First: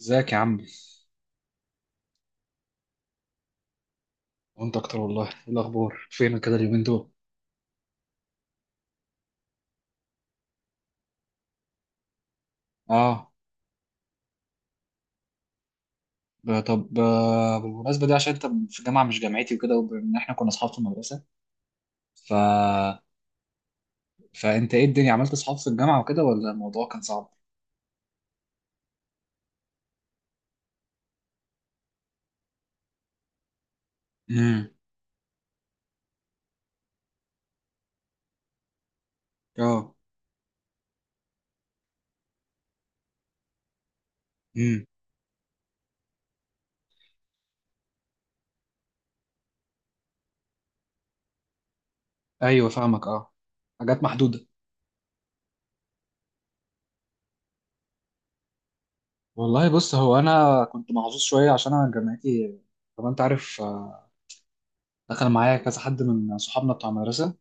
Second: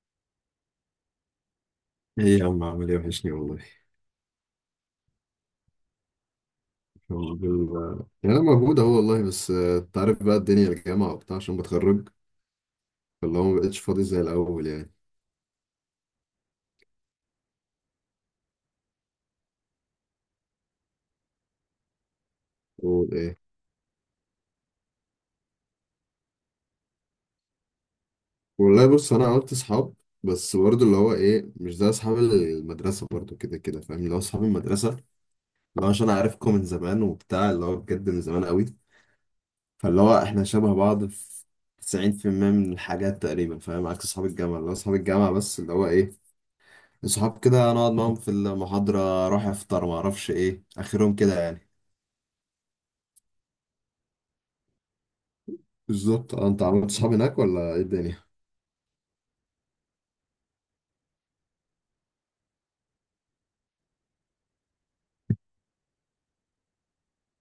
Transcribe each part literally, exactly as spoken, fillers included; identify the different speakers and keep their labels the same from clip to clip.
Speaker 1: ازيك يا عم؟
Speaker 2: ايه يا عم، عامل ايه؟ وحشني والله.
Speaker 1: وانت اكتر والله. ايه الاخبار؟ فينك كده اليومين دول؟
Speaker 2: والله- يعني انا موجود اهو والله، بس آه، انت عارف بقى الدنيا الجامعة وبتاع عشان بتخرج،
Speaker 1: اه.
Speaker 2: فاللي هو ما بقتش فاضي زي الاول يعني.
Speaker 1: ب- طب، آه، بالمناسبه، دي عشان انت في جامعه مش جامعتي وكده، وان احنا كنا اصحاب في المدرسه، ف
Speaker 2: قول ايه.
Speaker 1: فانت ايه الدنيا؟ عملت اصحاب في الجامعه وكده، ولا الموضوع كان صعب؟
Speaker 2: والله بص انا عملت اصحاب، بس برضه اللي هو ايه، مش زي اصحاب المدرسة برضه، كده كده فاهم؟ اللي هو اصحاب
Speaker 1: امم.
Speaker 2: المدرسة اللي هو عشان عارفكم من زمان وبتاع، اللي هو بجد من زمان قوي،
Speaker 1: اه.
Speaker 2: فاللي هو احنا شبه بعض في تسعين في المية من الحاجات تقريبا فاهم؟ عكس اصحاب الجامعة، اللي هو
Speaker 1: امم.
Speaker 2: اصحاب الجامعة بس اللي هو ايه، صحاب كده نقعد معاهم في المحاضرة، أروح أفطر، معرفش إيه آخرهم كده يعني.
Speaker 1: ايوه فاهمك، اه. حاجات محدوده.
Speaker 2: بالظبط اه، انت عملت صحاب هناك ولا ايه الدنيا؟
Speaker 1: والله بص، هو انا كنت محظوظ شويه عشان انا جامعتي. طبعا انت عارف. آه، دخل معايا كذا حد من صحابنا بتوع المدرسه.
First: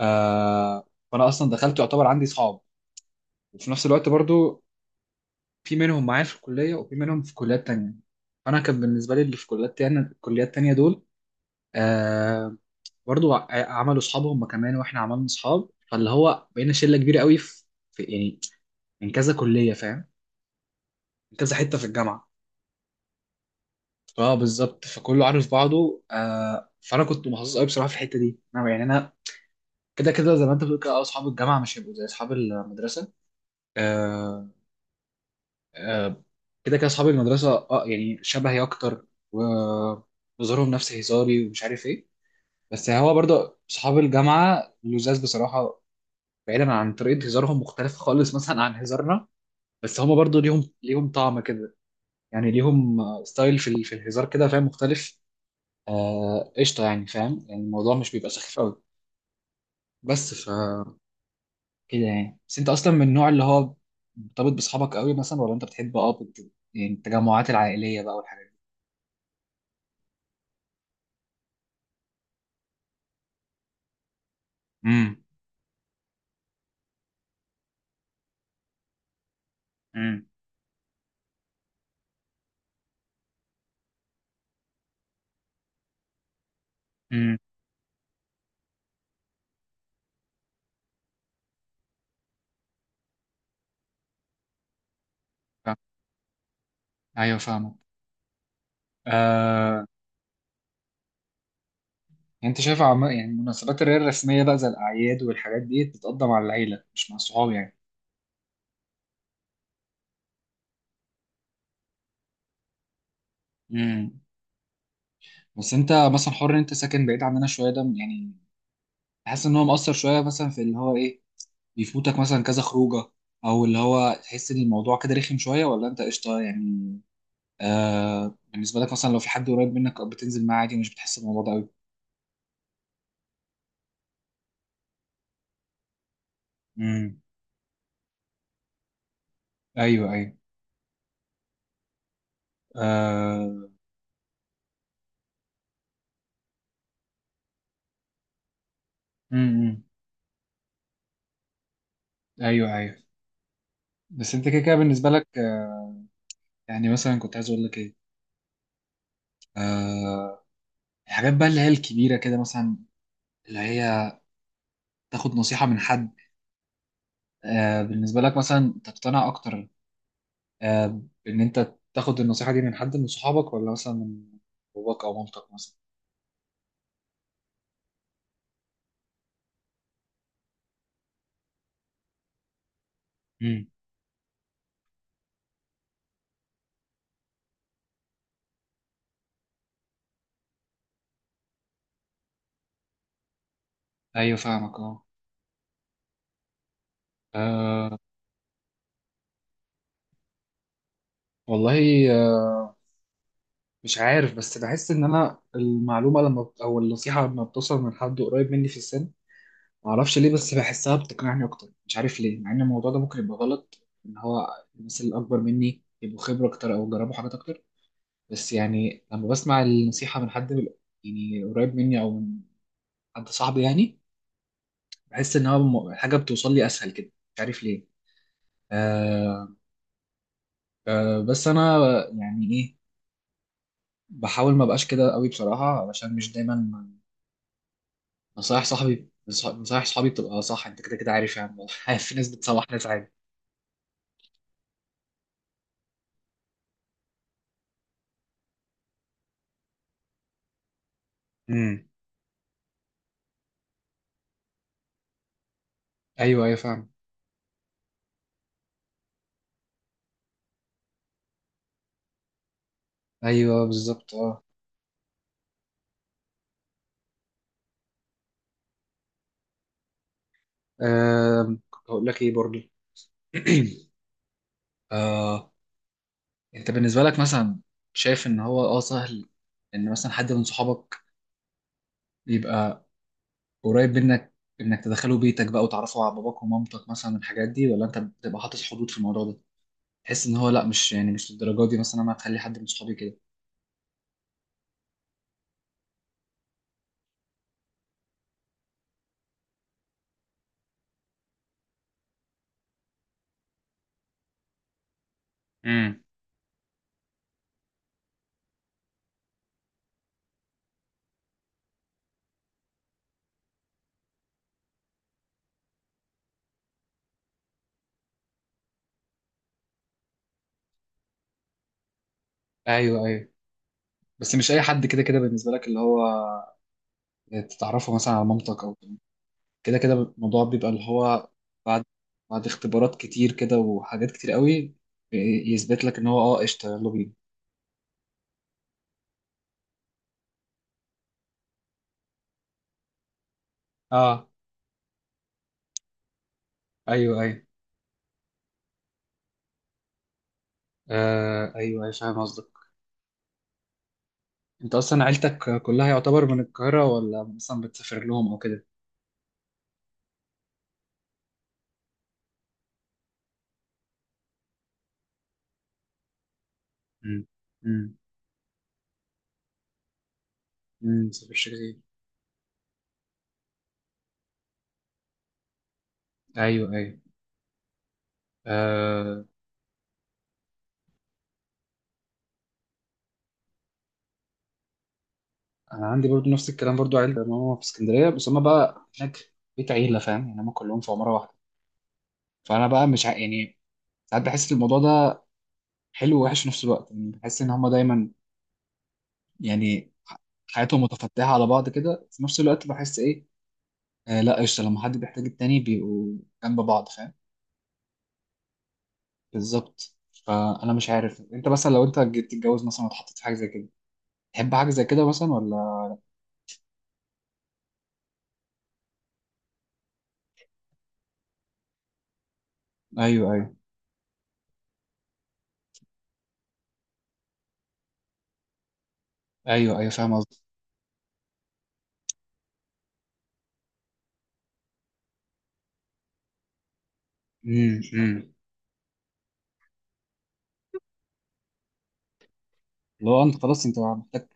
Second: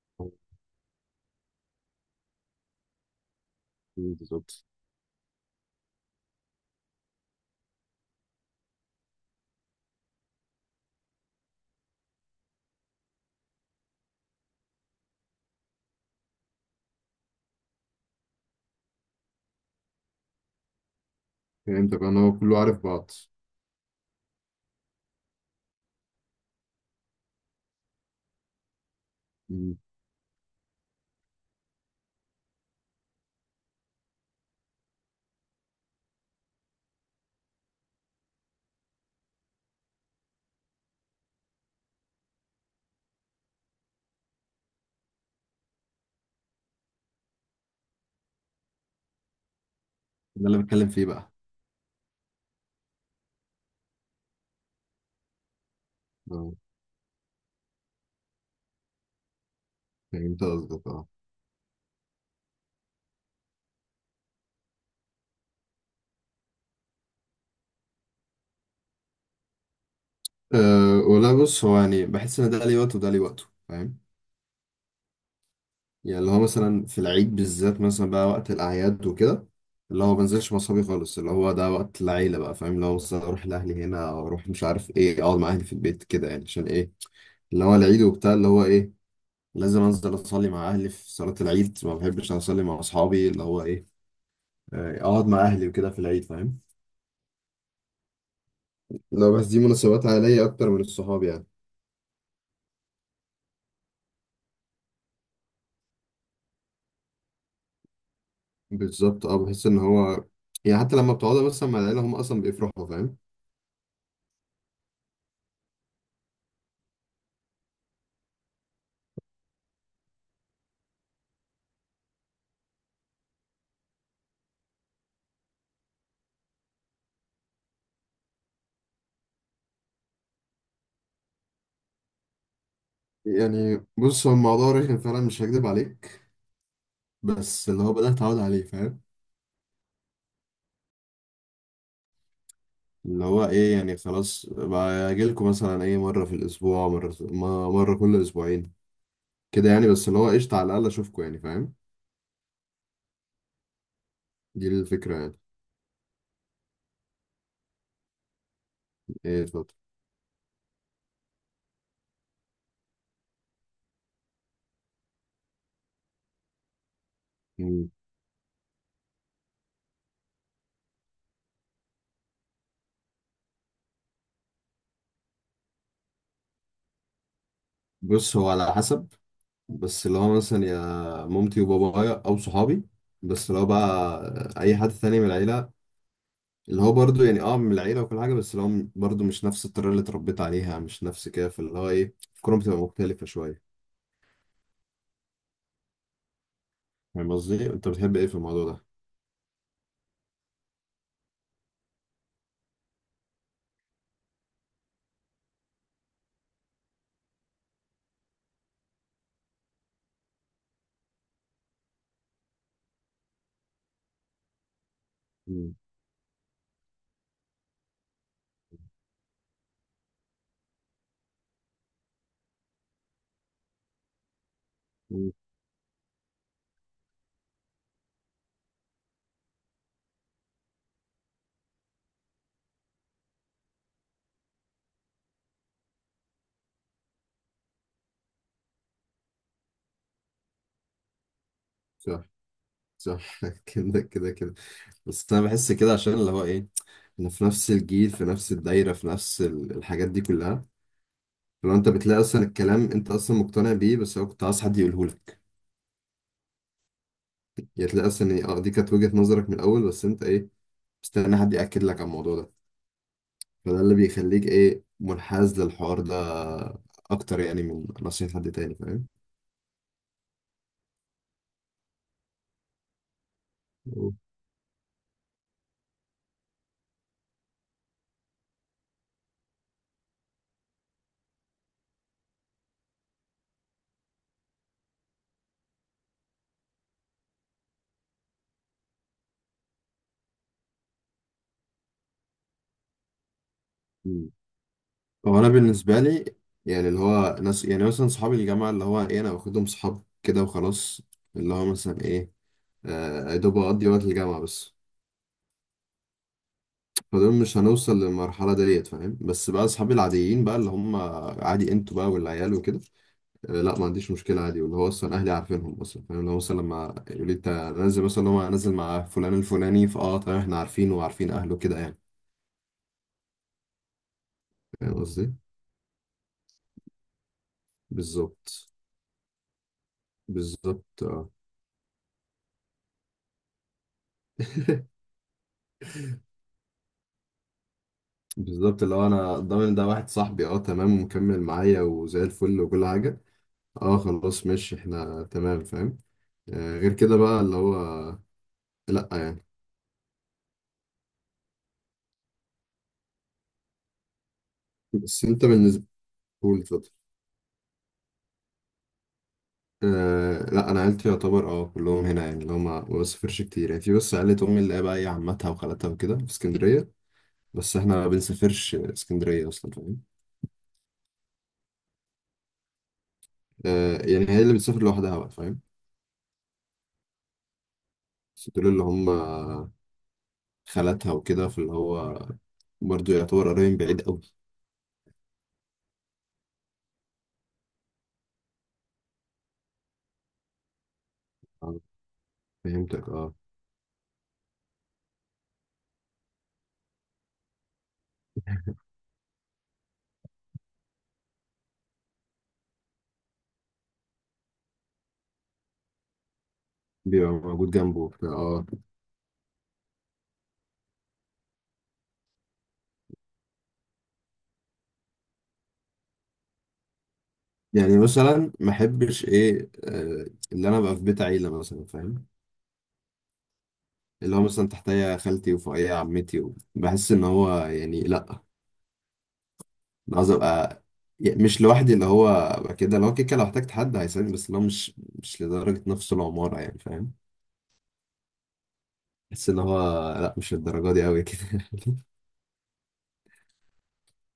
Speaker 1: آه، فانا اصلا دخلت يعتبر عندي صحاب، وفي نفس الوقت برضو
Speaker 2: بالظبط.
Speaker 1: في منهم معايا في الكلية وفي منهم في كليات تانية. فأنا كان بالنسبة لي اللي في كليات تانية، الكليات التانية دول آه برضو ع- عملوا أصحاب هم كمان، وإحنا عملنا أصحاب. فاللي هو بقينا شلة كبيرة قوي في في- يعني من كذا كلية، فاهم؟ من كذا حتة في
Speaker 2: فهمتك، انا
Speaker 1: الجامعة.
Speaker 2: هو كله عارف بعض.
Speaker 1: اه، بالظبط. فكله عارف بعضه. آه فأنا كنت محظوظ قوي بصراحة في الحتة دي. أنا يعني أنا
Speaker 2: مم.
Speaker 1: كده كده زي ما أنت بتقول كده. آه، أصحاب الجامعة مش هيبقوا زي أصحاب المدرسة. آه كده كده اصحاب المدرسه، اه يعني شبهي اكتر، وظهورهم نفس هزاري ومش عارف ايه. بس هو برضه اصحاب الجامعه لزاز بصراحه، بعيدا عن طريقه هزارهم مختلفه خالص مثلا عن هزارنا. بس هما برضه
Speaker 2: ده اللي
Speaker 1: ليهم
Speaker 2: بتكلم فيه
Speaker 1: ليهم
Speaker 2: بقى.
Speaker 1: طعم كده. يعني ليهم آه، ستايل في ال- في الهزار كده، فاهم؟ مختلف.
Speaker 2: اه
Speaker 1: آه، قشطه. يعني فاهم، يعني الموضوع مش بيبقى سخيف قوي. بس
Speaker 2: فهمت
Speaker 1: ف
Speaker 2: قصدك اه.
Speaker 1: كده يعني. بس انت اصلا من النوع اللي هو مرتبط باصحابك قوي مثلا، ولا انت بتحب اه بت- يعني التجمعات العائليه بقى والحاجات دي؟
Speaker 2: أه، ولا بص، هو يعني بحس ان ده ليه وقته وده ليه وقته فاهم؟ يعني اللي هو مثلا في العيد بالذات مثلا، بقى وقت الاعياد وكده، اللي هو ما
Speaker 1: امم.
Speaker 2: بنزلش مع اصحابي خالص، اللي هو ده وقت العيله بقى فاهم؟ اللي هو مثلا اروح لاهلي هنا، او اروح مش عارف ايه، اقعد مع اهلي في البيت كده يعني، عشان ايه؟ اللي هو العيد وبتاع، اللي هو ايه، لازم انزل اصلي مع اهلي في صلاة العيد، ما بحبش اصلي مع اصحابي، اللي هو ايه، آه، اقعد مع اهلي وكده في العيد فاهم؟
Speaker 1: ايوه فاهمك.
Speaker 2: لو بس دي
Speaker 1: آه.
Speaker 2: مناسبات عائلية اكتر من الصحاب يعني.
Speaker 1: انت شايف عم... يعني مناسبات اللي هي الرسميه بقى زي الاعياد والحاجات دي بتتقدم مع العيله مش مع الصحاب يعني؟
Speaker 2: بالظبط اه، بحس ان هو يعني حتى لما بتقعدوا بس مع العيلة هم اصلا بيفرحوا فاهم؟
Speaker 1: امم. بس انت مثلا حر، إن انت ساكن بعيد عننا شويه، ده يعني تحس ان هو مأثر شويه مثلا في اللي هو ايه، بيفوتك مثلا كذا خروجه؟ او اللي هو تحس ان الموضوع كده رخم شويه، ولا انت قشطه يعني؟ آه، بالنسبه لك مثلا لو في حد قريب منك بتنزل معاه عادي، مش بتحس بالموضوع ده قوي؟
Speaker 2: يعني بص هو الموضوع رخم فعلا، مش هكدب عليك،
Speaker 1: امم.
Speaker 2: بس اللي هو بدأت اتعود عليه فاهم.
Speaker 1: ايوه، ايوه.
Speaker 2: اللي هو
Speaker 1: آه...
Speaker 2: ايه يعني، خلاص باجيلكوا مثلا ايه، مرة في الاسبوع، مرة مرة كل اسبوعين كده
Speaker 1: امم.
Speaker 2: يعني، بس اللي هو قشطة على الاقل اشوفكوا يعني فاهم.
Speaker 1: ايوه، ايوه. بس انت كده
Speaker 2: دي
Speaker 1: كده بالنسبه
Speaker 2: الفكرة
Speaker 1: لك،
Speaker 2: يعني.
Speaker 1: يعني مثلا كنت عايز اقول لك ايه،
Speaker 2: ايه، اتفضل.
Speaker 1: آه الحاجات بقى اللي هي الكبيره كده مثلا، اللي هي تاخد نصيحه من حد، آه
Speaker 2: مم.
Speaker 1: بالنسبه لك مثلا تقتنع اكتر، آه بان انت تاخد النصيحه دي من حد من صحابك، ولا مثلا من باباك او مامتك مثلا؟
Speaker 2: بص هو على حسب. بس لو أنا مثلا يا مامتي وبابايا او صحابي، بس لو
Speaker 1: امم.
Speaker 2: بقى اي حد تاني من العيله، اللي هو برضو يعني اه من العيله وكل حاجه، بس اللي هو برضو مش نفس الطريقه اللي اتربيت عليها، مش نفس كده، فاللي هو ايه، الكوره بتبقى مختلفه شويه.
Speaker 1: ايوه فاهمك، اه.
Speaker 2: فاهم قصدي؟ انت
Speaker 1: آه،
Speaker 2: بتحب ايه في الموضوع ده؟
Speaker 1: والله، آه مش عارف، بس بحس ان انا المعلومه لما بت- او النصيحه لما بتوصل من حد قريب مني في السن، معرفش ليه بس بحسها بتقنعني اكتر، مش عارف ليه. مع ان الموضوع ده ممكن يبقى غلط، ان هو الناس اللي اكبر
Speaker 2: مم.
Speaker 1: مني يبقوا خبره اكتر او جربوا حاجات اكتر. بس يعني لما بسمع النصيحه من حد بال- يعني قريب مني، او من حد صاحبي يعني،
Speaker 2: مم.
Speaker 1: بحس ان هو م- الحاجه بتوصل لي اسهل كده، مش عارف ليه. آه آه بس انا يعني ايه، بحاول ما بقاش كده قوي بصراحه، علشان مش دايما نصايح صاحبي نصايح صحابي بتبقى صح. انت كده كده عارف يعني عارف، في
Speaker 2: صح.
Speaker 1: ناس بتصلح، ناس عادي.
Speaker 2: صح كده كده كده. بس انا بحس كده عشان اللي هو ايه، انا في نفس الجيل، في نفس الدايره، في نفس ال- الحاجات دي كلها. لو
Speaker 1: امم.
Speaker 2: انت بتلاقي اصلا الكلام انت اصلا مقتنع بيه، بس هو كنت عايز حد يقوله لك،
Speaker 1: ايوه، ايوه، فاهم.
Speaker 2: يعني تلاقي اصلا إيه، اه دي كانت وجهة نظرك من الاول، بس انت ايه، مستني حد ياكد لك على الموضوع ده.
Speaker 1: ايوه
Speaker 2: فده اللي
Speaker 1: بالظبط، اه.
Speaker 2: بيخليك ايه، منحاز للحوار ده اكتر يعني من نصيحة حد تاني فاهم.
Speaker 1: آم، كنت هقول لك ايه برضه.
Speaker 2: مم.
Speaker 1: آه انت بالنسبه لك مثلا، شايف ان هو اه سهل ان مثلا حد من صحابك يبقى قريب منك، انك تدخله بيتك بقى وتعرفه على باباك ومامتك مثلا، الحاجات دي، ولا انت بتبقى حاطط حدود في الموضوع ده؟ تحس ان هو لا، مش يعني مش للدرجه دي مثلا، انا هتخلي حد من صحابي كده؟
Speaker 2: مم. هو انا بالنسبه لي يعني، اللي هو ناس يعني مثلا صحابي الجامعه، اللي هو ايه، انا باخدهم صحاب كده وخلاص، اللي هو مثلا ايه، آه، يا دوب اقضي وقت الجامعه بس،
Speaker 1: امم.
Speaker 2: فدول مش هنوصل للمرحلة ديت فاهم. بس بقى أصحابي العاديين بقى اللي هم عادي، أنتوا بقى والعيال وكده، آه، لا ما عنديش مشكلة عادي، واللي هو أصلا أهلي عارفينهم أصلا فاهم، لو مثلا لما يقول لي أنت نازل مثلا، هو نازل مع فلان الفلاني، فأه تمام إحنا عارفينه وعارفين أهله كده يعني.
Speaker 1: ايوه، ايوه. بس مش اي حد
Speaker 2: فاهم
Speaker 1: كده كده
Speaker 2: قصدي؟
Speaker 1: بالنسبه لك، اللي هو تتعرفه مثلا على مامتك،
Speaker 2: بالظبط.
Speaker 1: او كده كده الموضوع بيبقى اللي
Speaker 2: بالظبط
Speaker 1: هو
Speaker 2: اه
Speaker 1: بعد بعد اختبارات كتير كده، وحاجات كتير قوي ي- يثبت لك ان هو اه قشطه، يلا بينا.
Speaker 2: بالظبط اللي هو أنا ضامن ده واحد صاحبي، أه تمام ومكمل معايا وزي الفل وكل حاجة، أه
Speaker 1: اه.
Speaker 2: خلاص ماشي إحنا تمام فاهم. آه، غير كده
Speaker 1: ايوه،
Speaker 2: بقى
Speaker 1: ايوه.
Speaker 2: اللي هو، لأ يعني.
Speaker 1: آه، ايوه، أيوة، فاهم قصدك. انت اصلا
Speaker 2: بس انت
Speaker 1: عيلتك
Speaker 2: بالنسبة
Speaker 1: كلها يعتبر من
Speaker 2: قول
Speaker 1: القاهره،
Speaker 2: اتفضل.
Speaker 1: ولا مثلا بتسافر لهم او كده؟
Speaker 2: أه لا انا عيلتي يعتبر اه كلهم هنا يعني، اللي هم ما بسافرش كتير يعني، في بس عيلة امي اللي هي بقى ايه، عمتها وخالتها وكده في اسكندرية،
Speaker 1: امم.
Speaker 2: بس احنا
Speaker 1: امم.
Speaker 2: ما بنسافرش اسكندرية اصلا فاهم.
Speaker 1: امم، مسافرش كتير.
Speaker 2: أه يعني هي اللي بتسافر لوحدها بقى فاهم.
Speaker 1: ايوه، ايوه.
Speaker 2: بس دول اللي هم
Speaker 1: آه
Speaker 2: خالتها وكده، فاللي هو برضه يعتبر قريب بعيد قوي.
Speaker 1: انا عندي برضو نفس الكلام. برضو عيلة ماما في اسكندريه، بس هما بقى هناك بيت عيله، فاهم يعني؟ هما كلهم في عماره واحده.
Speaker 2: آه،
Speaker 1: فانا بقى مش
Speaker 2: فهمتك
Speaker 1: ع...
Speaker 2: اه.
Speaker 1: يعني ساعات بحس الموضوع ده حلو ووحش في نفس الوقت. يعني بحس ان هما دايما يعني ح- حياتهم متفتحه على بعض كده. في نفس الوقت بحس ايه، آه، لا، قشطه، لما حد بيحتاج التاني بيبقوا جنب بعض، فاهم؟
Speaker 2: بيبقى موجود جنبه وبتاع، اه.
Speaker 1: بالظبط. فانا مش عارف، انت مثلا لو انت جيت تتجوز مثلا واتحطيت في حاجه زي كده، تحب حاجه زي كده مثلا، ولا؟
Speaker 2: يعني مثلا ما احبش ايه، آه، اللي انا ابقى في بيت عيلة مثلا فاهم،
Speaker 1: ايوه، ايوه،
Speaker 2: اللي هو مثلا تحتيا خالتي وفوقيا عمتي و- بحس ان هو يعني لا.
Speaker 1: ايوه، ايوه، فاهم
Speaker 2: انا عايز
Speaker 1: قصدي.
Speaker 2: ابقى يعني مش لوحدي، اللي هو ابقى كده، لو كده لو احتجت حد هيساعدني، بس اللي هو مش مش لدرجة نفس العمارة يعني فاهم.
Speaker 1: امم، امم.
Speaker 2: بحس ان هو لا، مش للدرجة دي قوي كده
Speaker 1: لو انت خلاص، انت محتاج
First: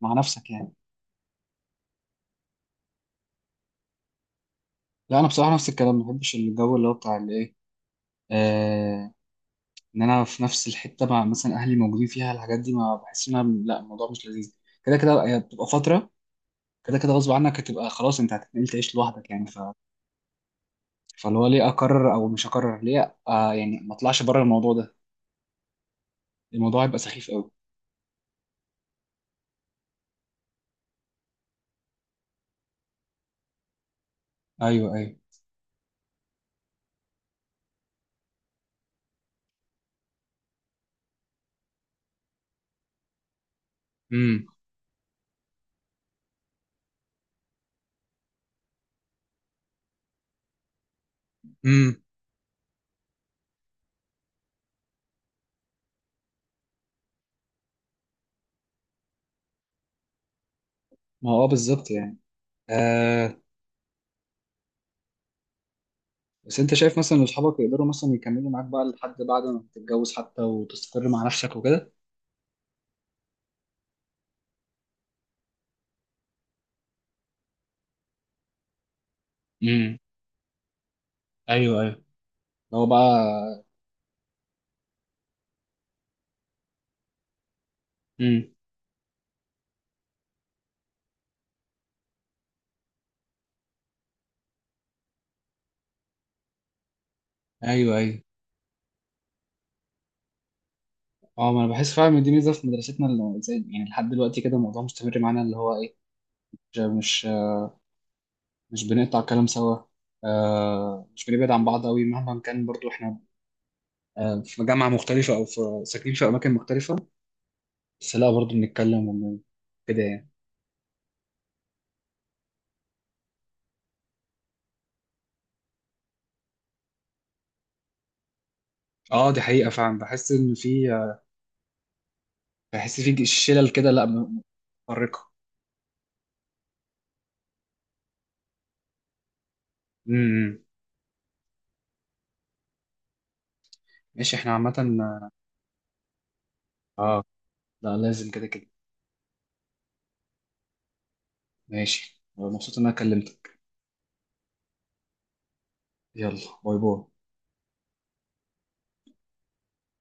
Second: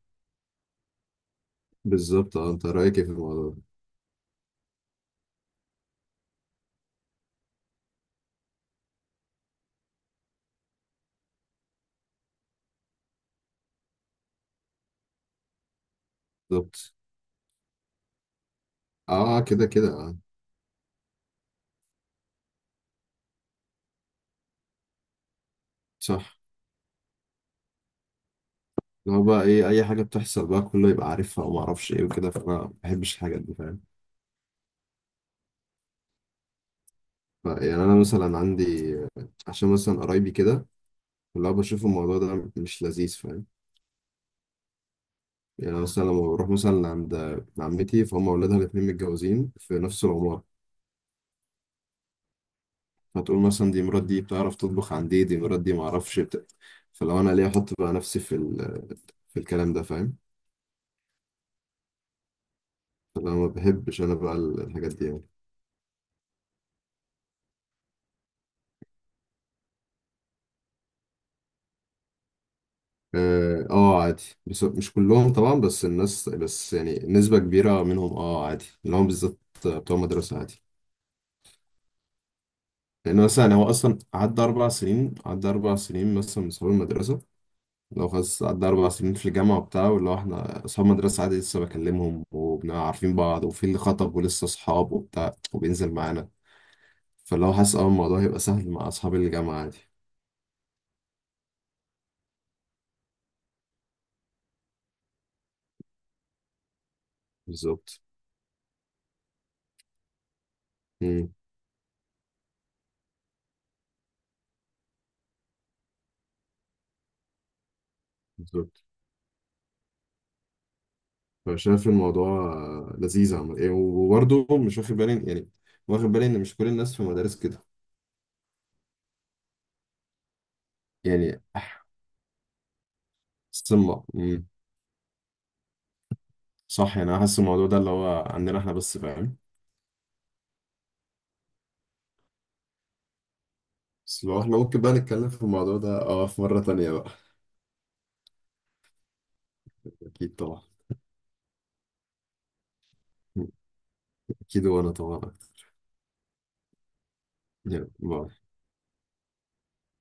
Speaker 1: مع نفسك يعني؟
Speaker 2: بالظبط اه، انت رايك ايه في الموضوع ده؟
Speaker 1: لا انا بصراحه نفس الكلام. ما بحبش الجو اللي هو بتاع الايه، ان انا في نفس الحته مع مثلا اهلي موجودين فيها، الحاجات دي ما بحس انها، لا، الموضوع مش لذيذ. كده كده هي بتبقى فتره.
Speaker 2: بالظبط
Speaker 1: كده كده غصب عنك هتبقى خلاص انت هتتنقل تعيش
Speaker 2: اه.
Speaker 1: لوحدك
Speaker 2: آه،
Speaker 1: يعني. ف...
Speaker 2: كده كده اه.
Speaker 1: فاللي هو ليه اقرر او مش اقرر؟ ليه آه يعني ما اطلعش بره الموضوع ده؟
Speaker 2: صح.
Speaker 1: الموضوع هيبقى سخيف قوي.
Speaker 2: اللي هو بقى ايه، اي حاجة بتحصل بقى كله يبقى عارفها، وما اعرفش ايه وكده، فانا ما بحبش الحاجات دي فاهم.
Speaker 1: ايوه، ايوه.
Speaker 2: ف- يعني انا مثلا عندي، عشان مثلا قرايبي كده، اللي هو بشوف الموضوع ده مش لذيذ فاهم.
Speaker 1: امم،
Speaker 2: يعني مثلا لما بروح مثلا عند عمتي، فهم أولادها الاتنين متجوزين في نفس العمارة،
Speaker 1: امم.
Speaker 2: فتقول مثلا دي مرات دي بتعرف تطبخ عن دي، دي مرات دي معرفش بت... فلو أنا ليه أحط بقى نفسي في ال... في الكلام ده فاهم.
Speaker 1: ما هو اه بالظبط يعني.
Speaker 2: فأنا
Speaker 1: آه
Speaker 2: ما بحبش أنا بقى ال- الحاجات دي يعني.
Speaker 1: بس انت شايف مثلا ان اصحابك يقدروا مثلا يكملوا معاك بقى لحد بعد ما تتجوز حتى، وتستقر مع نفسك وكده؟
Speaker 2: آه آه، عادي، بس مش كلهم طبعا، بس الناس بس يعني نسبة كبيرة منهم آه عادي، اللي هم بالذات بتوع
Speaker 1: امم.
Speaker 2: مدرسة عادي.
Speaker 1: ايوه، ايوه. هو
Speaker 2: لأن مثلا
Speaker 1: بقى.
Speaker 2: هو أصلا عدى أربع سنين، عدى أربع سنين مثلا من صحاب المدرسة، لو خلاص
Speaker 1: امم.
Speaker 2: قعدنا أربع سنين في الجامعة وبتاع، واللي هو إحنا أصحاب مدرسة عادي لسه بكلمهم وبنبقى عارفين بعض، وفي اللي خطب ولسه أصحاب وبتاع وبينزل معانا، فاللي هو حاسس أه
Speaker 1: ايوه،
Speaker 2: الموضوع
Speaker 1: ايوه.
Speaker 2: هيبقى سهل مع أصحاب الجامعة عادي.
Speaker 1: اه، ما انا بحس فعلا ان دي ميزه في مدرستنا، اللي زي يعني لحد دلوقتي كده الموضوع مستمر معانا اللي هو ايه، مش مش
Speaker 2: بالظبط.
Speaker 1: مش بنقطع كلام سوا. آه
Speaker 2: مم.
Speaker 1: مش بنبعد عن بعض قوي مهما كان. برضو احنا آه في جامعه مختلفه او في ساكنين في اماكن مختلفه، بس لا، برضو
Speaker 2: بالظبط.
Speaker 1: بنتكلم وبن- كده يعني.
Speaker 2: فشايف الموضوع آه، لذيذ، عمل إيه وبرضه مش واخد بالي يعني، واخد بالي إن مش كل الناس في مدارس كده
Speaker 1: اه، دي حقيقه فعلا. بحس ان في آه،
Speaker 2: يعني
Speaker 1: بحس في شلل كده،
Speaker 2: سمة.
Speaker 1: لا م- متفرقه.
Speaker 2: صح، يعني أنا حاسس الموضوع ده اللي هو عندنا إحنا بس فاهم.
Speaker 1: امم.
Speaker 2: بس
Speaker 1: ماشي،
Speaker 2: لو
Speaker 1: احنا
Speaker 2: إحنا
Speaker 1: عامه،
Speaker 2: ممكن بقى نتكلم في الموضوع ده أه في مرة تانية بقى.
Speaker 1: اه. لا لازم كده كده.
Speaker 2: أكيد طبعا.
Speaker 1: ماشي، آه، مبسوط ان انا كلمتك.
Speaker 2: أكيد وأنا طبعا،
Speaker 1: يلا، باي باي.
Speaker 2: يعني ما